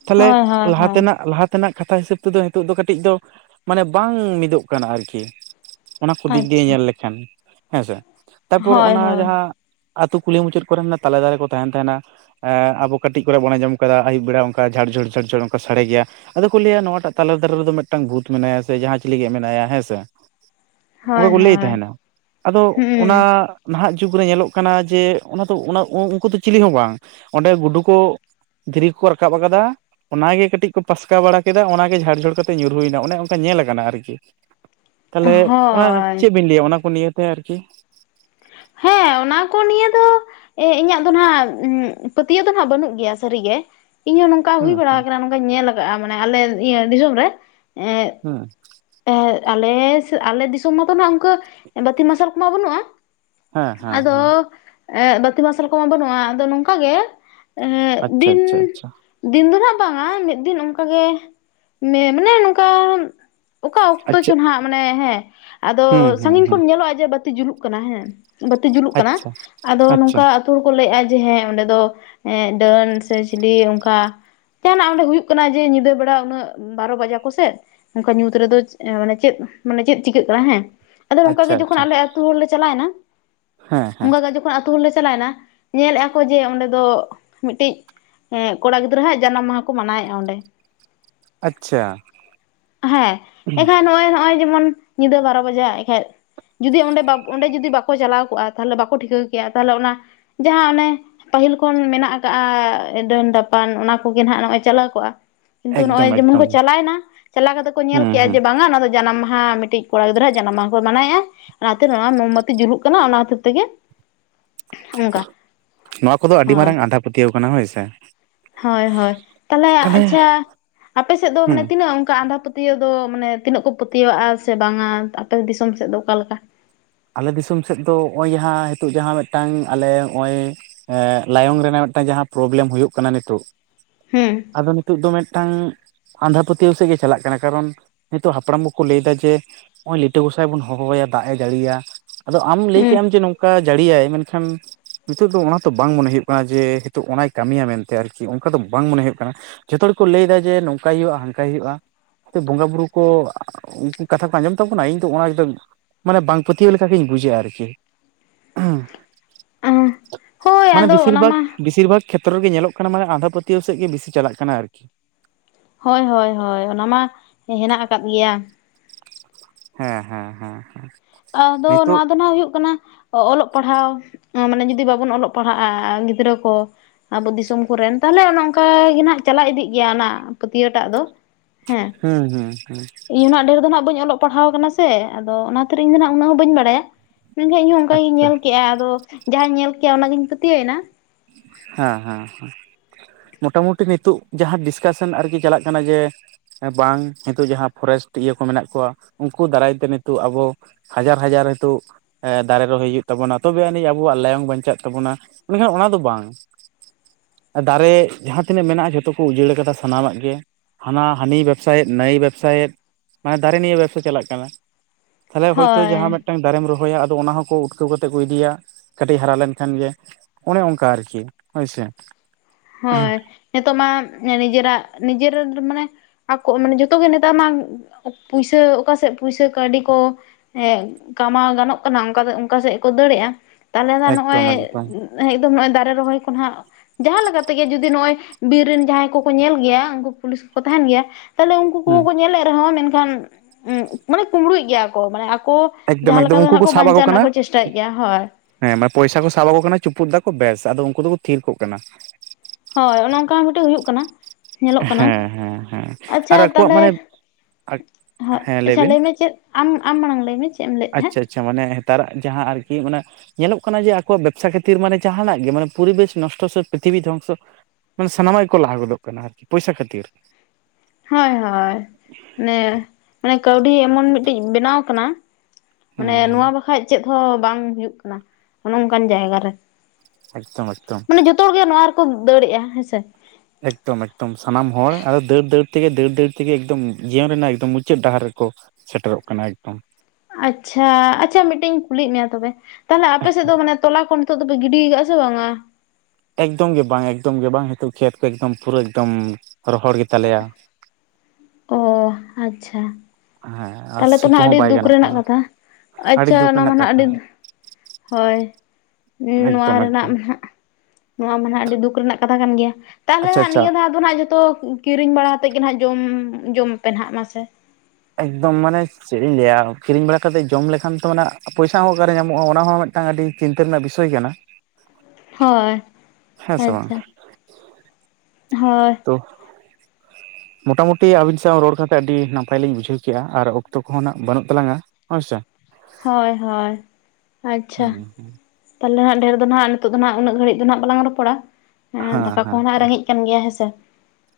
ᱛᱟᱦᱚᱞᱮ ᱦᱳᱭ ᱦᱳᱭ ᱞᱟᱦᱟ ᱦᱳᱭ ᱛᱮᱱᱟᱜ ᱞᱟᱦᱟ ᱛᱮᱱᱟᱜ ᱠᱟᱛᱷᱟ ᱦᱤᱥᱟᱹᱵ ᱛᱮᱫᱚ ᱱᱤᱛᱚᱜ ᱫᱚ ᱠᱟᱹᱴᱤᱡ ᱫᱚ ᱢᱟᱱᱮ ᱵᱟᱝ ᱢᱤᱫᱚᱜ ᱠᱟᱱᱟ ᱟᱨᱠᱤ ᱚᱱᱟ ᱠᱚ ᱫᱤᱠ ᱫᱤᱭᱮ ᱟᱪᱪᱷᱟ ᱧᱮᱞ ᱞᱮᱠᱷᱟᱱ ᱦᱮᱸ ᱥᱮ ᱛᱟᱨᱯᱚᱨ ᱦᱳᱭ ᱚᱱᱟ ᱦᱳᱭ ᱡᱟᱦᱟᱸ ᱟ ᱟᱹᱛᱩ ᱠᱩᱞᱦᱤ ᱢᱩᱪᱟᱹᱫ ᱠᱚᱨᱮ ᱛᱟᱞᱮ ᱫᱟᱨᱮ ᱠᱚ ᱛᱟᱦᱮᱱ ᱛᱟᱦᱮᱱᱟ ᱟᱵᱚ ᱠᱟᱹᱴᱤᱡ ᱠᱚᱨᱮ ᱵᱚᱱ ᱟᱧᱡᱚᱢ ᱠᱚ ᱟᱹᱭᱩᱵ ᱵᱮᱲᱟ ᱚᱱᱠᱟ ᱡᱷᱟᱲ ᱡᱷᱩᱲ ᱡᱷᱟᱲ ᱡᱷᱩᱲ ᱚᱱᱠᱟ ᱥᱟᱰᱮ ᱜᱮᱭᱟ ᱟᱫᱚ ᱠᱚ ᱞᱟᱹᱭᱟ ᱱᱚᱣᱟᱴᱟᱜ ᱛᱟᱞᱮ ᱫᱟᱨᱮ ᱨᱮᱫᱚ ᱢᱤᱫᱴᱟᱝ ᱵᱷᱩᱛ ᱢᱮᱱᱟᱭᱟ ᱥᱮ ᱡᱟᱸᱦᱟᱪᱤᱞᱤ ᱢᱮᱱᱟᱭᱟ ᱦᱮᱸ ᱥᱮ ᱦᱳᱭ ᱚᱱᱠᱟ ᱠᱚ ᱞᱟᱹᱭ ᱦᱳᱭ ᱛᱟᱦᱮᱱᱟ ᱟᱫᱚ ᱚᱱᱟ ᱦᱩᱸ ᱱᱟᱦᱟᱜ ᱡᱩᱜᱽ ᱨᱮ ᱧᱮᱞᱚᱜ ᱠᱟᱱᱟ ᱡᱮ ᱚᱱᱟ ᱫᱚ ᱚᱱᱟ ᱩᱱᱠᱩ ᱫᱚ ᱪᱤᱞᱤ ᱦᱚᱸ ᱵᱟᱝ ᱚᱸᱰᱮ ᱜᱩᱰᱩ ᱠᱚ ᱫᱷᱤᱨᱤ ᱠᱚ ᱨᱟᱠᱟᱵ ᱟᱠᱟᱫᱟ ᱚᱱᱟᱜᱮ ᱠᱟᱹᱴᱤᱡ ᱠᱚ ᱯᱟᱥᱠᱟ ᱵᱟᱲᱟ ᱠᱮᱫᱟ ᱚᱱᱟᱜᱮ ᱡᱷᱟᱲ ᱡᱷᱩᱲ ᱠᱟᱛᱮᱫ ᱧᱩᱨᱦᱩᱭᱱᱟ ᱚᱱᱮ ᱚᱱᱠᱟ ᱧᱮᱞ ᱠᱟᱱᱟ ᱟᱨᱠᱤ ᱛᱟᱦᱚᱞᱮ ᱚᱱᱟ ᱦᱳᱭ ᱪᱮᱫ ᱵᱤᱱ ᱞᱟᱹᱭᱟ ᱚᱱᱟ ᱠᱚ ᱱᱤᱭᱮᱛᱮ ᱟᱨᱠᱤ ᱦᱮᱸ ᱚᱱᱟ ᱠᱚ ᱱᱤᱭᱮ ᱫᱚ ᱮ ᱤᱧᱟᱹᱜ ᱫᱚ ᱦᱟᱜ ᱯᱟᱹᱛᱭᱟᱹᱣ ᱫᱚ ᱦᱟᱜ ᱵᱟᱹᱱᱩᱜ ᱜᱮᱭᱟ ᱥᱟᱹᱨᱤᱜᱮ ᱤᱧᱦᱚᱸ ᱱᱚᱝᱠᱟ ᱚᱱᱠᱟ ᱦᱮᱸ ᱦᱩᱭ ᱵᱟᱲᱟ ᱦᱮᱸ ᱟᱠᱟᱱᱟ ᱱᱚᱝᱠᱟᱧ ᱧᱮᱞ ᱟᱠᱟᱫᱼᱟ ᱢᱟᱱᱮ ᱟᱞᱮ ᱤᱭᱟᱹ ᱫᱤᱥᱚᱢ ᱨᱮ ᱦᱮᱸ ᱮ ᱟᱞᱮ ᱟᱞᱮ ᱫᱤᱥᱚᱢ ᱢᱟᱛᱚ ᱱᱟᱜ ᱚᱱᱠᱟ ᱵᱟᱹᱛᱤ ᱢᱟᱨᱥᱟᱞ ᱠᱚᱢᱟ ᱵᱟᱹᱱᱩᱜᱼᱟ ᱾ ᱦᱮᱸ ᱟᱫᱚ ᱦᱮᱸ ᱵᱟᱹᱛᱤ ᱢᱟᱨᱥᱟᱞ ᱠᱚᱢᱟ ᱵᱟᱹᱱᱩᱜᱼᱟ ᱟᱫᱚ ᱱᱚᱝᱠᱟᱜ ᱜᱮ ᱮᱸᱜ ᱟᱪᱪᱷᱟ ᱫᱤᱱ ᱟᱪᱪᱷᱟ ᱟᱪᱪᱷᱟ ᱫᱤᱱ ᱫᱚ ᱱᱟᱜ ᱵᱟᱝ-ᱟ ᱢᱤᱫ ᱫᱤᱱ ᱚᱱᱠᱟ ᱜᱮ ᱢᱟᱱᱮ ᱱᱚᱝᱠᱟ ᱚᱠᱟ ᱚᱠᱛᱚ ᱪᱚ ᱟᱪᱪᱷᱟ ᱱᱟᱦᱟᱜ ᱢᱟᱱᱮ ᱦᱮᱸ ᱟᱫᱚ ᱦᱮᱸ ᱦᱮᱸ ᱥᱟᱺᱜᱤᱧ ᱦᱮᱸ ᱠᱷᱚᱱ ᱧᱮᱞᱚᱜᱼᱟ ᱡᱮ ᱵᱟᱹᱛᱤ ᱡᱩᱞᱩᱜ ᱠᱟᱱᱟ ᱦᱮᱸ ᱵᱟᱹᱛᱤ ᱡᱩᱞᱩᱜ ᱠᱟᱱᱟ ᱟᱪᱪᱷᱟ ᱟᱫᱚ ᱟᱪᱪᱷᱟ ᱱᱚᱝᱠᱟ ᱟᱹᱛᱩ ᱦᱚᱲ ᱠᱚ ᱞᱟᱹᱭᱮᱫᱼᱟ ᱡᱮ ᱦᱮᱸ ᱚᱸᱰᱮ ᱫᱚ ᱮ ᱰᱟᱹᱱ ᱥᱮ ᱪᱤᱞᱤ ᱚᱱᱠᱟ ᱡᱟᱦᱟᱱᱟᱜ ᱚᱸᱰᱮ ᱦᱩᱭᱩᱜ ᱠᱟᱱᱟ ᱡᱮ ᱧᱤᱫᱟᱹ ᱵᱮᱲᱟ ᱩᱱᱟᱹᱜ ᱵᱟᱨᱚ ᱵᱟᱡᱟ ᱠᱚ ᱥᱮᱜ ᱚᱱᱠᱟ ᱧᱩᱛ ᱨᱮᱫᱚ ᱪᱮᱫ ᱢᱟᱱᱮ ᱪᱮᱫ ᱪᱤᱠᱟᱹᱜ ᱠᱟᱱᱟ ᱦᱮᱸ ᱟᱫᱚ ᱱᱚᱝᱠᱟ ᱟᱪᱪᱷᱟ ᱜᱮ ᱡᱚᱠᱷᱚᱱ ᱟᱪᱪᱷᱟ ᱟᱞᱮ ᱟᱹᱛᱩ ᱟᱹᱛᱩ ᱦᱚᱲ ᱞᱮ ᱪᱟᱞᱟᱣ ᱮᱱᱟ ᱦᱮᱸ ᱦᱮᱸ ᱚᱱᱠᱟ ᱜᱮ ᱡᱚᱠᱷᱚᱱ ᱟᱛᱩ ᱦᱚᱲ ᱞᱮ ᱪᱟᱞᱟᱣ ᱮᱱᱟ ᱧᱮᱞ ᱞᱮᱜ ᱟ ᱠᱚ ᱡᱮ ᱚᱸᱰᱮ ᱫᱚ ᱢᱤᱫᱴᱤᱡ ᱦᱮᱸ ᱠᱚᱲᱟ ᱜᱤᱫᱽᱨᱟᱹ ᱦᱟᱜ ᱡᱟᱱᱟᱢ ᱢᱟᱦᱟ ᱠᱚ ᱢᱟᱱᱟᱣᱮᱫᱼᱟ ᱚᱸᱰᱮ ᱟᱪᱪᱷᱟ ᱮᱱᱠᱷᱟᱡ ᱱᱚᱜᱼᱚᱭ ᱱᱚᱜᱼᱚᱭ ᱡᱮᱢᱚᱱ ᱧᱤᱫᱟᱹ ᱵᱟᱨᱚ ᱵᱟᱡᱟᱜ ᱮᱱᱠᱷᱟᱡ ᱡᱩᱫᱤ ᱚᱸᱰᱮ ᱵᱟᱠ ᱚᱸᱰᱮ ᱡᱩᱫᱤ ᱵᱟᱠ ᱪᱟᱞᱟᱣ ᱠᱚᱜᱼᱟ ᱛᱟᱦᱚᱞᱮ ᱵᱟᱠᱚ ᱴᱷᱤᱠᱟᱹ ᱠᱮᱭᱟ ᱛᱟᱦᱚᱞᱮ ᱚᱱᱟ ᱡᱟᱦᱟᱸ ᱚᱱᱮ ᱯᱟᱹᱦᱤᱞ ᱠᱷᱚᱱ ᱢᱮᱱᱟᱜ ᱟᱠᱟᱜᱼᱟ ᱰᱟᱹᱱ ᱰᱟᱯᱟᱱ ᱚᱱᱟ ᱠᱚᱜᱮ ᱱᱟᱜ ᱱᱚᱜᱼᱚᱭ ᱪᱟᱞᱟᱣ ᱠᱚᱜᱼᱟ ᱠᱤᱱᱛᱩ ᱮᱠᱫᱚᱢ ᱱᱚᱜᱼᱚᱭ ᱡᱮᱢᱚᱱ ᱮᱠᱫᱚᱢ ᱠᱚ ᱪᱟᱞᱟᱣᱱᱟ ᱪᱟᱞᱟᱣ ᱠᱟᱛᱮ ᱠᱚ ᱧᱮᱞ ᱦᱩᱸ ᱦᱩᱸ ᱵᱟᱝᱼᱟ ᱱᱚᱣᱟ ᱫᱚ ᱡᱟᱱᱟᱢ ᱢᱟᱦᱟ ᱢᱤᱴᱤᱡ ᱠᱚᱲᱟ ᱜᱤᱫᱽᱨᱟᱹᱣᱟᱜ ᱡᱟᱱᱟᱢ ᱢᱟᱦᱟ ᱠᱚ ᱢᱟᱱᱟᱣᱮᱫᱼᱟ ᱚᱱᱟ ᱛᱮ ᱢᱳᱢᱵᱟᱛᱤ ᱡᱩᱞᱩᱜ ᱠᱟᱱᱟ ᱚᱱᱟ ᱠᱷᱟᱹᱛᱤᱨ ᱛᱮᱜᱮ ᱚᱱᱠᱟ ᱱᱚᱣᱟ ᱠᱚᱫᱚ ᱟᱹᱰᱤ ᱦᱳᱭ ᱢᱟᱨᱟᱝ ᱟᱸᱫᱷᱟ ᱯᱟᱹᱛᱭᱟᱹᱣ ᱠᱟᱱᱟ ᱦᱳᱭ ᱥᱮ ᱦᱳᱭ ᱦᱳᱭ ᱛᱟᱦᱚᱞᱮ ᱟᱪᱪᱷᱟ ᱟᱯᱮ ᱥᱮᱫ ᱫᱚ ᱦᱩᱸ ᱢᱟᱱᱮ ᱛᱤᱱᱟᱹᱜ ᱚᱱᱠᱟ ᱟᱸᱫᱷᱟ ᱯᱟᱹᱛᱭᱟᱹᱣ ᱯᱟᱹᱛᱭᱟᱹᱣ ᱫᱚ ᱢᱟᱱᱮ ᱛᱤᱱᱟᱹᱜ ᱠᱚ ᱯᱟᱹᱛᱭᱟᱹᱣᱟᱜᱼᱟ ᱥᱮ ᱵᱟᱝᱼᱟ ᱟᱯᱮ ᱫᱤᱥᱚᱢ ᱥᱮᱫ ᱫᱚ ᱚᱠᱟ ᱞᱮᱠᱟ ᱟᱞᱮ ᱫᱤᱥᱚᱢ ᱥᱮᱫ ᱫᱚ ᱚᱸᱭ ᱦᱟᱜ ᱱᱤᱛᱚᱜ ᱡᱟᱦᱟᱸ ᱢᱤᱫ ᱴᱟᱝ ᱟᱞᱮ ᱚᱸᱭ ᱮᱸ ᱞᱟᱭᱚᱝ ᱨᱮᱱᱟᱜ ᱢᱤᱫ ᱴᱟᱝ ᱡᱟᱦᱟᱸ ᱯᱨᱚᱵᱞᱮᱢ ᱦᱩᱭᱩᱜ ᱠᱟᱱᱟ ᱱᱤᱛᱚᱜ ᱦᱩᱸ ᱟᱫᱚ ᱱᱤᱛᱳᱜ ᱫᱚ ᱢᱤᱫ ᱴᱟᱝ ᱟᱸᱫᱷᱟ ᱯᱟᱹᱛᱭᱟᱹᱣ ᱥᱮᱫ ᱜᱮ ᱪᱟᱞᱟᱜ ᱠᱟᱱᱟ ᱠᱟᱨᱚᱱ ᱱᱤᱛᱚᱜ ᱦᱟᱯᱲᱟᱢ ᱠᱚᱠᱚ ᱞᱟᱹᱭᱫᱟ ᱡᱮ ᱱᱚᱜ ᱚᱸᱭ ᱞᱤᱴᱟᱹ ᱜᱚᱸᱥᱟᱭ ᱵᱚᱱ ᱦᱚᱦᱚ ᱣᱟᱭᱟ ᱫᱟᱜ ᱮ ᱡᱟᱹᱲᱤᱭᱟ ᱟᱫᱚ ᱟᱢ ᱞᱟᱹᱭ ᱦᱩᱸ ᱠᱮᱼᱟᱢ ᱡᱮ ᱱᱚᱝᱠᱟ ᱚᱱᱠᱟ ᱡᱟᱹᱲᱤᱭᱟᱭ ᱢᱮᱱᱠᱷᱟᱱ ᱱᱤᱛᱚᱜ ᱫᱚ ᱚᱱᱟ ᱛᱚ ᱵᱟᱝ ᱢᱚᱱᱮ ᱦᱩᱭᱩᱜ ᱠᱟᱱᱟ ᱡᱮ ᱱᱤᱛᱚᱜ ᱚᱱᱟᱭ ᱠᱟᱹᱢᱤᱭᱟ ᱢᱮᱱᱛᱮ ᱟᱨᱠᱤ ᱚᱱᱠᱟ ᱫᱚ ᱵᱟᱝ ᱢᱚᱱᱮ ᱦᱩᱭᱩᱜ ᱠᱟᱱᱟ ᱡᱚᱛᱚ ᱦᱚᱲ ᱠᱚ ᱞᱟᱹᱭ ᱫᱟ ᱡᱮ ᱱᱚᱝᱠᱟᱭ ᱦᱩᱭᱩᱜᱼᱟ ᱦᱟᱱᱠᱟᱭ ᱦᱩᱭᱩᱜᱼᱟ ᱵᱚᱸᱜᱟ ᱵᱩᱨᱩ ᱠᱚ ᱩᱱᱠᱩ ᱠᱟᱛᱷᱟ ᱠᱚ ᱟᱸᱡᱚᱢ ᱛᱟᱵᱚᱱᱟ ᱤᱧᱫᱚ ᱚᱱᱟ ᱢᱟᱱᱮ ᱵᱟᱝ ᱯᱟᱹᱛᱭᱟᱹᱣ ᱞᱮᱠᱟ ᱜᱤᱧ ᱵᱩᱡᱮᱜ ᱟ ᱟᱨᱠᱤ ᱟᱸ ᱦᱳᱭ ᱢᱟᱱᱮ ᱟᱫᱚ ᱵᱮᱥᱤᱨ ᱚᱱᱟ ᱢᱟ ᱵᱷᱟᱜ ᱵᱮᱥᱤᱨ ᱵᱷᱟᱜ ᱠᱷᱮᱛᱨᱚ ᱨᱮᱜᱮ ᱧᱮᱞᱚᱜ ᱠᱟᱱᱟ ᱢᱟᱱᱮ ᱟᱸᱫᱷᱟ ᱯᱟᱹᱛᱭᱟᱹᱣ ᱥᱮᱜ ᱜᱮ ᱵᱤᱥᱤ ᱪᱟᱞᱟᱜ ᱠᱟᱱᱟ ᱟᱨᱠᱤ ᱦᱳᱭ ᱦᱳᱭ ᱦᱳᱭ ᱚᱱᱟ ᱢᱟ ᱦᱮᱱᱟᱜ ᱟᱠᱟᱫ ᱜᱮᱭᱟ ᱦᱮᱸ ᱦᱮᱸ ᱦᱮᱸ ᱦᱮᱸ ᱟᱫᱚ ᱱᱚᱣᱟ ᱫᱚ ᱱᱟᱜ ᱦᱩᱭᱩᱜ ᱠᱟᱱᱟ ᱚᱞᱚᱜ ᱯᱟᱲᱦᱟᱣ ᱢᱟᱱᱮ ᱡᱩᱫᱤ ᱵᱟᱵᱚᱱ ᱚᱞᱚᱜ ᱯᱟᱲᱦᱟᱜᱼᱟ ᱜᱤᱫᱽᱨᱟᱹ ᱠᱚ ᱾ ᱟᱵᱚ ᱫᱤᱥᱚᱢ ᱠᱚᱨᱮᱱ ᱛᱟᱦᱚᱞᱮ ᱚᱱᱮ ᱚᱱᱠᱟ ᱜᱮ ᱱᱟᱜ ᱪᱟᱞᱟᱜ ᱤᱫᱤᱜ ᱜᱮᱭᱟ ᱚᱱᱟ ᱯᱟᱹᱛᱭᱟᱹᱣ ᱴᱟᱜ ᱫᱚ ᱦᱮᱸ ᱦᱩᱸ ᱦᱩᱸ ᱦᱩᱸ ᱤᱧ ᱚᱱᱟᱹᱜ ᱰᱷᱮᱨ ᱫᱚ ᱦᱟᱸᱜ ᱵᱟᱹᱧ ᱚᱞᱚᱜ ᱯᱟᱲᱦᱟᱣ ᱠᱟᱱᱟ ᱥᱮ ᱟᱫᱚ ᱚᱱᱟ ᱛᱷᱤᱨᱱᱟᱜ ᱤᱧ ᱫᱚᱱᱟᱜ ᱩᱱᱟᱹᱜ ᱦᱚᱸ ᱵᱟᱹᱧ ᱵᱟᱲᱟᱭᱟ ᱢᱮᱱ ᱠᱷᱟᱱ ᱤᱧᱦᱚᱸ ᱚᱱᱠᱟ ᱜᱤᱧ ᱟᱪᱪᱷᱟ ᱧᱮᱞ ᱠᱮᱫᱼᱟ ᱟᱫᱚ ᱡᱟᱦᱟᱸᱧ ᱧᱮᱞ ᱠᱮᱫᱼᱟ ᱚᱱᱟᱜᱤᱧ ᱯᱟᱹᱛᱭᱟᱹᱮᱱᱟ ᱦᱮᱸ ᱦᱮᱸ ᱦᱮᱸ ᱢᱳᱴᱟ ᱢᱩᱴᱤ ᱱᱤᱛᱚᱜ ᱡᱟᱦᱟᱸ ᱰᱤᱥᱠᱟᱥᱚᱱ ᱟᱨᱠᱤ ᱪᱟᱞᱟᱜ ᱠᱟᱱᱟ ᱡᱮ ᱵᱟᱝ ᱱᱤᱛᱚᱜ ᱡᱟᱦᱟᱸ ᱯᱷᱚᱨᱮᱥᱴ ᱤᱭᱟᱹ ᱠᱚ ᱢᱮᱱᱟᱜ ᱠᱚᱣᱟ ᱩᱱᱠᱩ ᱫᱟᱨᱟᱭ ᱛᱮ ᱱᱤᱛᱚᱜ ᱟᱵᱚ ᱦᱟᱡᱟᱨ ᱦᱟᱡᱟᱨ ᱛᱩᱜ ᱫᱟᱨᱮ ᱨᱚᱦᱚᱭ ᱦᱩᱭᱩᱜ ᱛᱟᱵᱚᱱᱟ ᱛᱚᱵᱮ ᱟᱹᱱᱤᱡ ᱟᱵᱚᱣᱟᱜ ᱞᱟᱭᱚᱝ ᱵᱟᱧᱪᱟᱜ ᱛᱟᱵᱚᱱᱟ ᱢᱮᱱ ᱠᱷᱟᱱ ᱚᱱᱟ ᱫᱚ ᱵᱟᱝ ᱫᱟᱨᱮ ᱡᱟᱦᱟᱸ ᱛᱤᱱᱟᱹᱜ ᱢᱮᱱᱟᱜᱼᱟ ᱡᱷᱚᱛᱚ ᱠᱚ ᱩᱡᱟᱹᱲ ᱟᱠᱟᱫᱟ ᱥᱟᱱᱟᱢᱟᱜ ᱜᱮ ᱦᱟᱱᱟ ᱦᱟᱹᱱᱤ ᱵᱮᱵᱽᱥᱟᱭᱮᱫ ᱱᱟᱹᱭ ᱵᱮᱵᱽᱥᱟᱭᱮᱫ ᱢᱟᱱᱮ ᱫᱟᱨᱮ ᱱᱤᱭᱟᱹ ᱵᱮᱵᱽᱥᱟ ᱪᱟᱞᱟᱜ ᱠᱟᱱᱟ ᱛᱟᱦᱚᱞᱮ ᱦᱳᱭᱛᱳ ᱦᱳᱭ ᱡᱟᱦᱟᱸ ᱢᱤᱫ ᱢᱤᱫ ᱴᱟᱝ ᱫᱟᱨᱮᱢ ᱨᱚᱦᱚᱭᱟ ᱟᱫᱚ ᱚᱱᱟ ᱦᱚᱸᱠᱚ ᱩᱴᱠᱟᱹᱣ ᱠᱟᱛᱮ ᱠᱚ ᱤᱫᱤᱭᱟ ᱠᱟᱹᱴᱤᱡ ᱦᱟᱨᱟ ᱞᱮᱱ ᱠᱷᱟᱱ ᱜᱮ ᱚᱱᱮ ᱚᱱᱠᱟ ᱠᱟᱨᱠᱤ ᱦᱳᱭ ᱥᱮ ᱦᱳᱭ ᱱᱤᱛᱚᱜ ᱢᱟ ᱱᱤᱡᱮᱨᱟᱜ ᱱᱤᱡᱮᱨ ᱢᱟᱱᱮ ᱟᱠᱚ ᱢᱟᱱᱮ ᱡᱚᱛᱚ ᱜᱮ ᱱᱮᱛᱟᱨ ᱢᱟ ᱯᱩᱭᱥᱟᱹ ᱚᱠᱟᱥᱮᱫ ᱯᱩᱭᱥᱟᱹ ᱠᱟᱹᱣᱰᱤ ᱠᱚ ᱦᱮᱸ ᱠᱟᱢᱟᱣ ᱜᱟᱱᱚᱜ ᱠᱟᱱᱟ ᱚᱱᱠᱟ, ᱚᱱᱠᱟ ᱥᱮᱫ ᱠᱚ ᱫᱟᱹᱲᱮᱜᱼᱟ ᱛᱟᱦᱚᱞᱮ ᱫᱚ ᱱᱚᱜᱼᱚᱭ ᱮᱠᱫᱚᱢ ᱮᱠᱫᱚᱢ ᱮᱠᱫᱚᱢ ᱱᱚᱜᱚᱭ ᱫᱟᱨᱮ ᱨᱚᱦᱚᱭ ᱠᱚ ᱱᱟᱜ ᱡᱟᱦᱟᱸ ᱞᱮᱠᱟ ᱛᱮᱜᱮ ᱡᱩᱫᱤ ᱱᱚᱜᱼᱚᱭ ᱵᱤᱨ ᱨᱮᱱ ᱡᱟᱦᱟᱸᱭ ᱠᱚᱠᱚ ᱧᱮᱞ ᱜᱮᱭᱟ ᱩᱱᱠᱩ ᱯᱩᱞᱤᱥ ᱠᱚ ᱛᱟᱦᱮᱱ ᱜᱮᱭᱟ- ᱛᱟᱦᱞᱮ ᱩᱱᱠᱩ ᱠᱚᱦᱚᱸ ᱦᱮᱸ ᱠᱚ ᱧᱮᱞᱮᱫ ᱨᱮᱦᱚᱸ ᱢᱮᱱᱠᱷᱟᱱ, ᱢᱟᱱᱮ ᱠᱩᱸᱵᱽᱲᱩᱡ ᱜᱮᱭᱟ ᱠᱚ ᱢᱟᱱᱮ ᱟᱠᱚ ᱮᱠᱫᱚᱢ ᱡᱟᱦᱟᱸ ᱞᱮᱠᱟ ᱮᱠᱫᱚᱢ ᱫᱚ ᱩᱱᱠᱩ ᱦᱟᱸᱜ ᱠᱚ ᱥᱟᱵ ᱟᱠᱚ ᱵᱟᱧᱪᱟᱣ ᱨᱮᱱᱟᱜ ᱠᱟᱱᱟ ᱠᱚ ᱪᱮᱥᱴᱟᱭᱮᱫ ᱜᱮᱭᱟ ᱦᱳᱭ᱾ ᱦᱮᱸ ᱢᱟ ᱯᱚᱭᱥᱟ ᱠᱚ ᱥᱟᱵ ᱟᱠ ᱠᱟᱱᱟ ᱪᱩᱯᱩᱫ ᱫᱟᱠᱚ ᱵᱮᱥ ᱟᱫᱚ ᱩᱱᱠᱩ ᱫᱚᱠᱚ ᱛᱷᱤᱨ ᱠᱚᱜ ᱠᱟᱱᱟ᱾ ᱦᱳᱭ ᱚᱱᱮ ᱚᱱᱠᱟᱱ ᱠᱟᱹᱴᱤᱪ ᱦᱩᱭᱩᱜ ᱠᱟᱱᱟ᱾ ᱧᱮᱞᱚᱜ ᱠᱟᱱᱟ ᱦᱮᱸ ᱦᱮᱸ ᱦᱮᱸ ᱟᱪᱪᱷᱟ ᱟᱨ ᱟᱠᱚᱣᱟᱜ ᱛᱟᱦᱚᱞᱮ, ᱢᱟᱱᱮ ᱦᱮᱸ ᱟᱪᱪᱷᱟ ᱞᱟᱹᱭᱵᱤᱱ ᱞᱟᱹᱭᱢᱮ ᱪᱮᱫ? ᱟᱢ, ᱟᱢ ᱢᱟᱲᱟᱝ ᱞᱮᱭᱢᱮ᱾ ᱟᱪᱪᱷᱟ ᱟᱪᱪᱷᱟ ᱢᱟᱱᱮ ᱦᱮᱛᱟᱨᱟᱜ ᱡᱟᱦᱟᱸ ᱟᱨᱠᱤ ᱢᱟᱱᱮ ᱧᱮᱞᱚᱜ ᱠᱟᱱᱟ ᱡᱮ ᱟᱠᱚᱣᱟᱜ ᱵᱮᱵᱽᱥᱟ ᱠᱷᱟᱹᱛᱤᱨ ᱢᱟᱱᱮ ᱡᱟᱦᱟᱱᱟᱜ ᱜᱮ ᱢᱟᱱᱮ ᱯᱚᱨᱤᱵᱮᱥ ᱱᱚᱥᱴᱚ ᱥᱮ ᱯᱨᱤᱛᱷᱤᱵᱤ ᱫᱷᱚᱝᱥᱚ ᱢᱟᱱᱮ ᱥᱟᱱᱟᱢᱟᱜ ᱜᱮ ᱠᱚ ᱞᱟᱦᱟ ᱜᱚᱫᱚᱜ ᱠᱟᱱᱟ ᱟᱨᱠᱤ, ᱯᱚᱭᱥᱟ ᱠᱷᱟᱹᱛᱤᱨ᱾ ᱦᱚᱭ ᱦᱚᱭ ᱢᱟᱱᱮ, ᱢᱟᱱᱮ ᱠᱟᱹᱣᱰᱤ ᱮᱢᱚᱱ ᱢᱤᱫᱴᱤᱡ ᱵᱮᱱᱟᱣ ᱠᱟᱱᱟ ᱦᱮᱸ ᱢᱟᱱᱮ ᱦᱮᱸ ᱱᱚᱣᱟ ᱵᱟᱠᱷᱟᱡ ᱪᱮᱫ ᱦᱚᱸ ᱵᱟᱝ ᱦᱩᱭᱩᱜ ᱠᱟᱱᱟ, ᱚᱱᱮ ᱚᱱᱠᱟᱱ ᱡᱟᱭᱜᱟ ᱨᱮ᱾ ᱮᱠᱫᱚᱢ, ᱮᱠᱫᱚᱢ᱾ ᱡᱷᱚᱛᱚ ᱦᱚᱲ ᱜᱮ ᱱᱚᱣᱟ ᱨᱮᱠᱚ ᱫᱟᱹᱲᱮᱜᱼᱟ ᱦᱮᱸ ᱥᱮ? ᱮᱠᱫᱚᱢ ᱮᱠᱫᱚᱢ ᱥᱟᱱᱟᱢ ᱦᱚᱲ ᱟᱫᱚ ᱫᱟᱹᱲ ᱫᱟᱹᱲ ᱛᱮᱜᱮ ᱫᱟᱹᱲ ᱫᱟᱹᱲ ᱛᱮᱜᱮ ᱮᱠᱫᱚᱢ ᱡᱤᱭᱚᱱ ᱨᱮᱱᱟᱜ ᱮᱠᱫᱚᱢ ᱢᱩᱪᱟᱹᱫ ᱰᱟᱦᱟᱨ ᱨᱮᱠᱚ ᱥᱮᱴᱮᱨᱚᱜ ᱠᱟᱱᱟ ᱮᱠᱫᱚᱢ᱾ ᱟᱪᱪᱷᱟ ᱟᱪᱪᱷᱟ ᱢᱤᱫᱴᱮᱱ ᱤᱧ ᱠᱩᱞᱤᱭᱮᱫ ᱢᱮᱭᱟ ᱛᱚᱵᱮ᱾ ᱛᱟᱦᱚᱞᱮ ᱟᱯᱮ ᱥᱮᱫ ᱫᱚ ᱢᱟᱱᱮ ᱛᱚᱞᱟ ᱠᱚ ᱱᱤᱛᱚᱜ ᱫᱚᱯᱮ ᱜᱤᱰᱤ ᱠᱟᱜᱼᱟ ᱥᱮ ᱵᱟᱝᱟ? ᱮᱠᱫᱚᱢ ᱜᱮ ᱵᱟᱝ, ᱮᱠᱫᱚᱢ ᱜᱮ ᱵᱟᱝ ᱦᱚᱭᱛᱚ ᱠᱷᱮᱛ ᱠᱚ ᱮᱠᱫᱚᱢ ᱯᱩᱨᱟᱹ ᱮᱠᱫᱚᱢ ᱨᱚᱦᱚᱲ ᱜᱮᱛᱟᱞᱮᱭᱟ᱾ ᱚ ᱟᱪᱷᱟ᱾ ᱦᱮᱸ ᱟᱨ ᱥᱤ ᱠᱚᱦᱚᱸ ᱵᱟᱭ ᱜᱟᱱᱚᱜ ᱠᱟᱱᱟ, ᱠᱟᱛᱷᱟ ᱟᱹᱰᱤ ᱟᱪᱪᱷᱟ ᱫᱩᱠ ᱚᱱᱟ ᱢᱟ ᱨᱮᱱᱟᱜ ᱱᱟᱜ ᱠᱟᱛᱷᱟ᱾ ᱟᱹᱰᱤ ᱦᱳᱭ ᱱᱚᱣᱟ ᱮᱠᱫᱚᱢ ᱨᱮᱱᱟᱜ ᱮᱠᱫᱚᱢ ᱱᱟᱦᱟᱜ ᱱᱚᱣᱟ ᱢᱟ ᱟᱹᱰᱤ ᱫᱩᱠ ᱨᱮᱱᱟᱜ ᱠᱟᱛᱷᱟ ᱠᱟᱱ ᱜᱮᱭᱟ, ᱛᱟᱦᱚᱞᱮ ᱟᱪᱪᱷᱟ ᱟᱪᱪᱷᱟ ᱱᱤᱭᱟᱹ ᱫᱚᱷᱟᱣ ᱟᱫᱚ ᱱᱟᱜ ᱡᱚᱛᱚ ᱠᱤᱨᱤᱧ ᱵᱟᱲᱟ ᱛᱮ ᱜᱮ ᱱᱟᱦᱟᱜ ᱡᱚᱢ, ᱡᱚᱢ ᱯᱮ ᱱᱟᱦᱟᱜ ᱢᱟᱥᱮ᱾ ᱮᱠᱫᱚᱢ ᱢᱟᱱᱮ ᱪᱮᱫ ᱤᱧ ᱞᱟᱹᱭᱟ, ᱠᱤᱨᱤᱧ ᱵᱟᱲᱟ ᱠᱟᱛᱮᱫ ᱡᱚᱢ ᱞᱮᱠᱷᱟᱱ ᱛᱚ ᱚᱱᱟᱜ ᱯᱚᱭᱥᱟ ᱦᱚᱸ ᱚᱠᱟᱨᱮ ᱧᱟᱢᱚᱜᱼᱟ, ᱚᱱᱟ ᱦᱚᱸ ᱢᱤᱫᱴᱟᱝ ᱟᱹᱰᱤ ᱪᱤᱱᱛᱟᱹ ᱨᱮᱱᱟᱜ ᱵᱤᱥᱚᱭ ᱠᱟᱱᱟ᱾ ᱦᱳᱭ᱾ ᱦᱮᱸ ᱥᱮ ᱵᱟᱝ? ᱟᱪᱪᱷᱟ ᱦᱳᱭ ᱛᱳ ᱢᱚᱴᱟᱢᱩᱴᱤ ᱟᱵᱤᱱ ᱥᱟᱶ ᱨᱚᱲ ᱠᱟᱛᱮ ᱟᱹᱰᱤ ᱱᱟᱯᱟᱭ ᱞᱤᱧ ᱵᱩᱡᱷᱟᱹᱣ ᱠᱮᱜᱼᱟ, ᱟᱨ ᱚᱠᱛᱚ ᱠᱚᱦᱚᱸ ᱱᱟᱜ ᱵᱟᱹᱱᱩᱜ ᱛᱟᱞᱟᱝᱼᱟ᱾ ᱦᱳᱭ ᱥᱮ᱾ ᱦᱳᱭ ᱦᱳᱭ, ᱦᱮᱸ ᱟᱪᱪᱷᱟ᱾ ᱛᱟᱦᱚᱞᱮ ᱦᱟᱸᱜ ᱰᱷᱮᱨ ᱫᱚ ᱱᱟᱜ ᱱᱤᱛᱚᱜ ᱫᱚ ᱱᱟᱜ ᱩᱱᱟᱹᱜ ᱜᱷᱟᱹᱲᱤᱡ ᱫᱚ ᱵᱟᱞᱟᱝ ᱨᱚᱯᱚᱲᱟ᱾ ᱦᱮᱸ ᱫᱟᱠᱟ ᱠᱚᱦᱚᱸ ᱱᱟᱜ ᱨᱮᱸᱜᱮᱡ ᱠᱟᱱ ᱜᱮᱭᱟ ᱦᱮᱸᱥᱮ,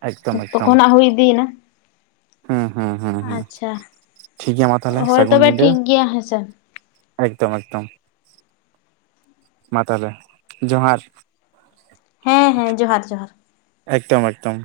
ᱮᱠᱫᱚᱢ ᱚᱠᱛᱚ ᱮᱠᱫᱚᱢ ᱠᱚᱦᱚᱸ ᱱᱟᱜ ᱦᱩᱭ ᱤᱫᱤᱭᱮᱱᱟ᱾ ᱦᱮᱸ ᱦᱮᱸ ᱦᱮᱸ ᱦᱮᱸ ᱟᱪᱪᱷᱟ ᱴᱷᱤᱠ ᱜᱮᱭᱟ ᱢᱟ ᱛᱟᱦᱚᱞᱮ ᱦᱳᱭ ᱥᱟᱹᱜᱩᱱ ᱛᱚᱵᱮ ᱧᱤᱫᱟᱹ ᱴᱷᱤᱠᱜᱮᱭᱟ ᱦᱮᱸᱥᱮ᱾ ᱮᱠᱫᱚᱢ, ᱮᱠᱫᱚᱢ ᱢᱟ ᱛᱟᱦᱚᱞᱮ ᱡᱚᱦᱟᱨ᱾ ᱦᱮᱸ ᱦᱮᱸ ᱡᱚᱦᱟᱨ ᱡᱚᱦᱟᱨ᱾ ᱮᱠᱫᱚᱢ ᱮᱠᱫᱚᱢ᱾